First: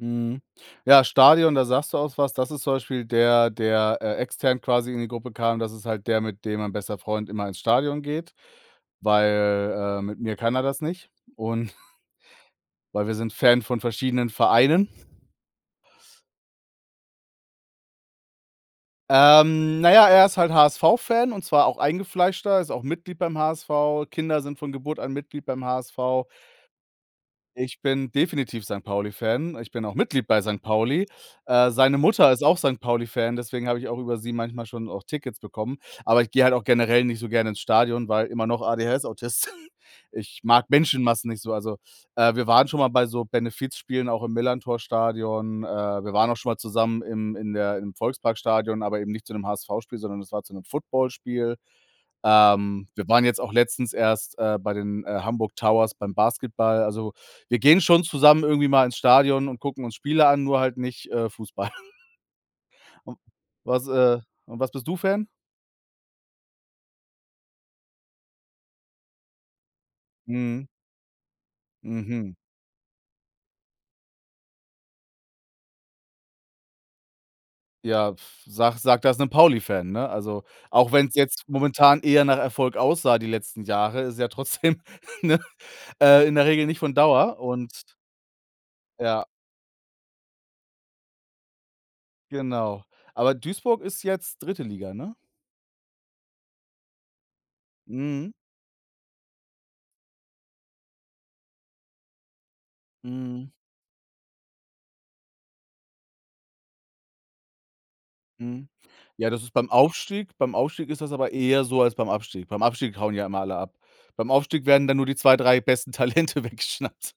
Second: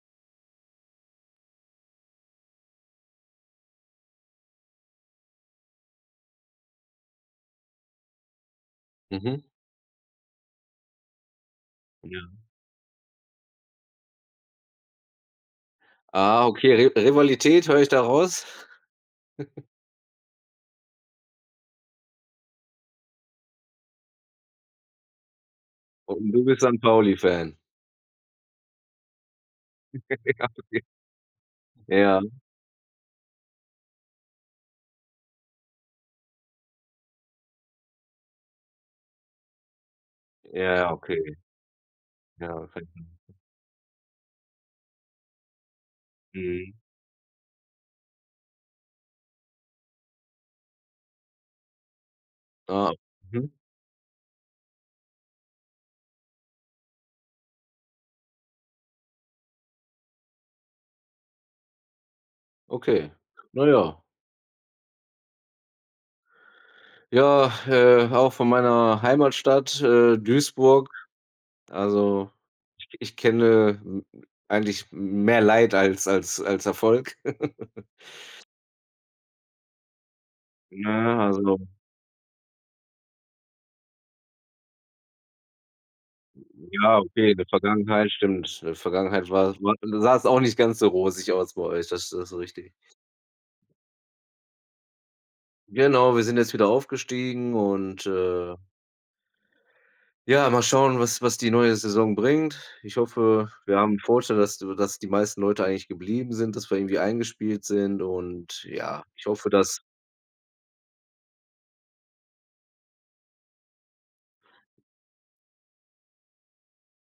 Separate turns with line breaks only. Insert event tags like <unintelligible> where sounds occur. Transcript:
Mhm. Ja, Stadion, da sagst du auch was. Das ist zum Beispiel der, der, äh, extern quasi in die Gruppe kam. Das ist halt der, mit dem mein bester Freund immer ins Stadion geht,
Mhm.
weil, äh, mit mir kann er das nicht, und <snorts>
Ja.
weil wir sind Fan von verschiedenen Vereinen.
Ah, okay, Ri Rivalität höre ich da raus. <chuckles>
Ähm, na ja, er ist halt HSV-Fan und zwar auch eingefleischter, ist auch Mitglied beim HSV, Kinder sind von Geburt an Mitglied beim HSV.
Und du bist Sankt-Pauli-Fan.
Ich bin definitiv Sankt-Pauli-Fan, ich bin auch Mitglied bei
<chuckles> Ja,
Sankt
okay.
Pauli. Äh, seine
Ja.
Mutter ist auch Sankt-Pauli-Fan, deswegen habe ich auch über sie manchmal schon auch Tickets bekommen, aber ich gehe halt auch generell nicht so gerne ins Stadion, weil immer noch ADHS, Autist. <snorts> Ich mag
Ja,
Menschenmassen
okay.
nicht so, also, äh, wir
Ja.
waren schon mal bei so
<unintelligible>
Benefizspielen, auch im Millerntor-Stadion, äh, wir waren auch schon mal
Mhm.
zusammen im in der im Volksparkstadion, aber eben nicht zu 'nem HSV-Spiel, sondern es war zu 'nem Footballspiel. Ähm,
Ah,
wir waren jetzt
mhm.
auch letztens erst, äh, bei den, äh, Hamburg Towers beim Basketball, also, wir gehen schon zusammen irgendwie mal ins Stadion und gucken uns Spiele an, nur halt nicht, äh, Fußball <snorts>
Okay,
u
na
was,
ja.
äh, und was bist du Fan?
Ja, äh, auch von meiner Heimatstadt, äh,
Mhm.
Duisburg. Also,
Mhm.
i ich kenne m eigentlich mehr Leid als als als Erfolg. <chuckles>
Ja, sage sage das 'nem Pauli-Fan, ne, also,
Na
auch wenn's
ja,
jetzt
also.
momentan eher nach Erfolg aussah die letzten Jahre, ist es ja trotzdem ne, äh, in der Regel nicht von
Ja, okay, in
Dauer
der
und
Vergangenheit stimmt äh, in der
Ja.
Vergangenheit war das mal sah es auch nicht ganz so rosig aus bei euch, das ist das ist richtig.
Genau. Aber Duisburg ist jetzt 3. Liga, ne?
Genau, wir sind jetzt wieder aufgestiegen und,
Mhm.
äh Ja, mal schauen, was was die neue Saison bringt. Ich hoffe,
Mhm.
wir haben 'n Vorteil, dass dass die meisten Leute eigentlich geblieben sind, dass wir irgendwie eingespielt sind und,
Mhm,
ja, ich
ja, das
hoffe,
ist beim
dass
Aufstieg, beim Aufstieg ist das aber eher so als beim Abstieg beim Abstieg hauen die ja immer alle ab. Beim Aufstieg werden dann nur die 2, 3 besten Talente weggeschnappt.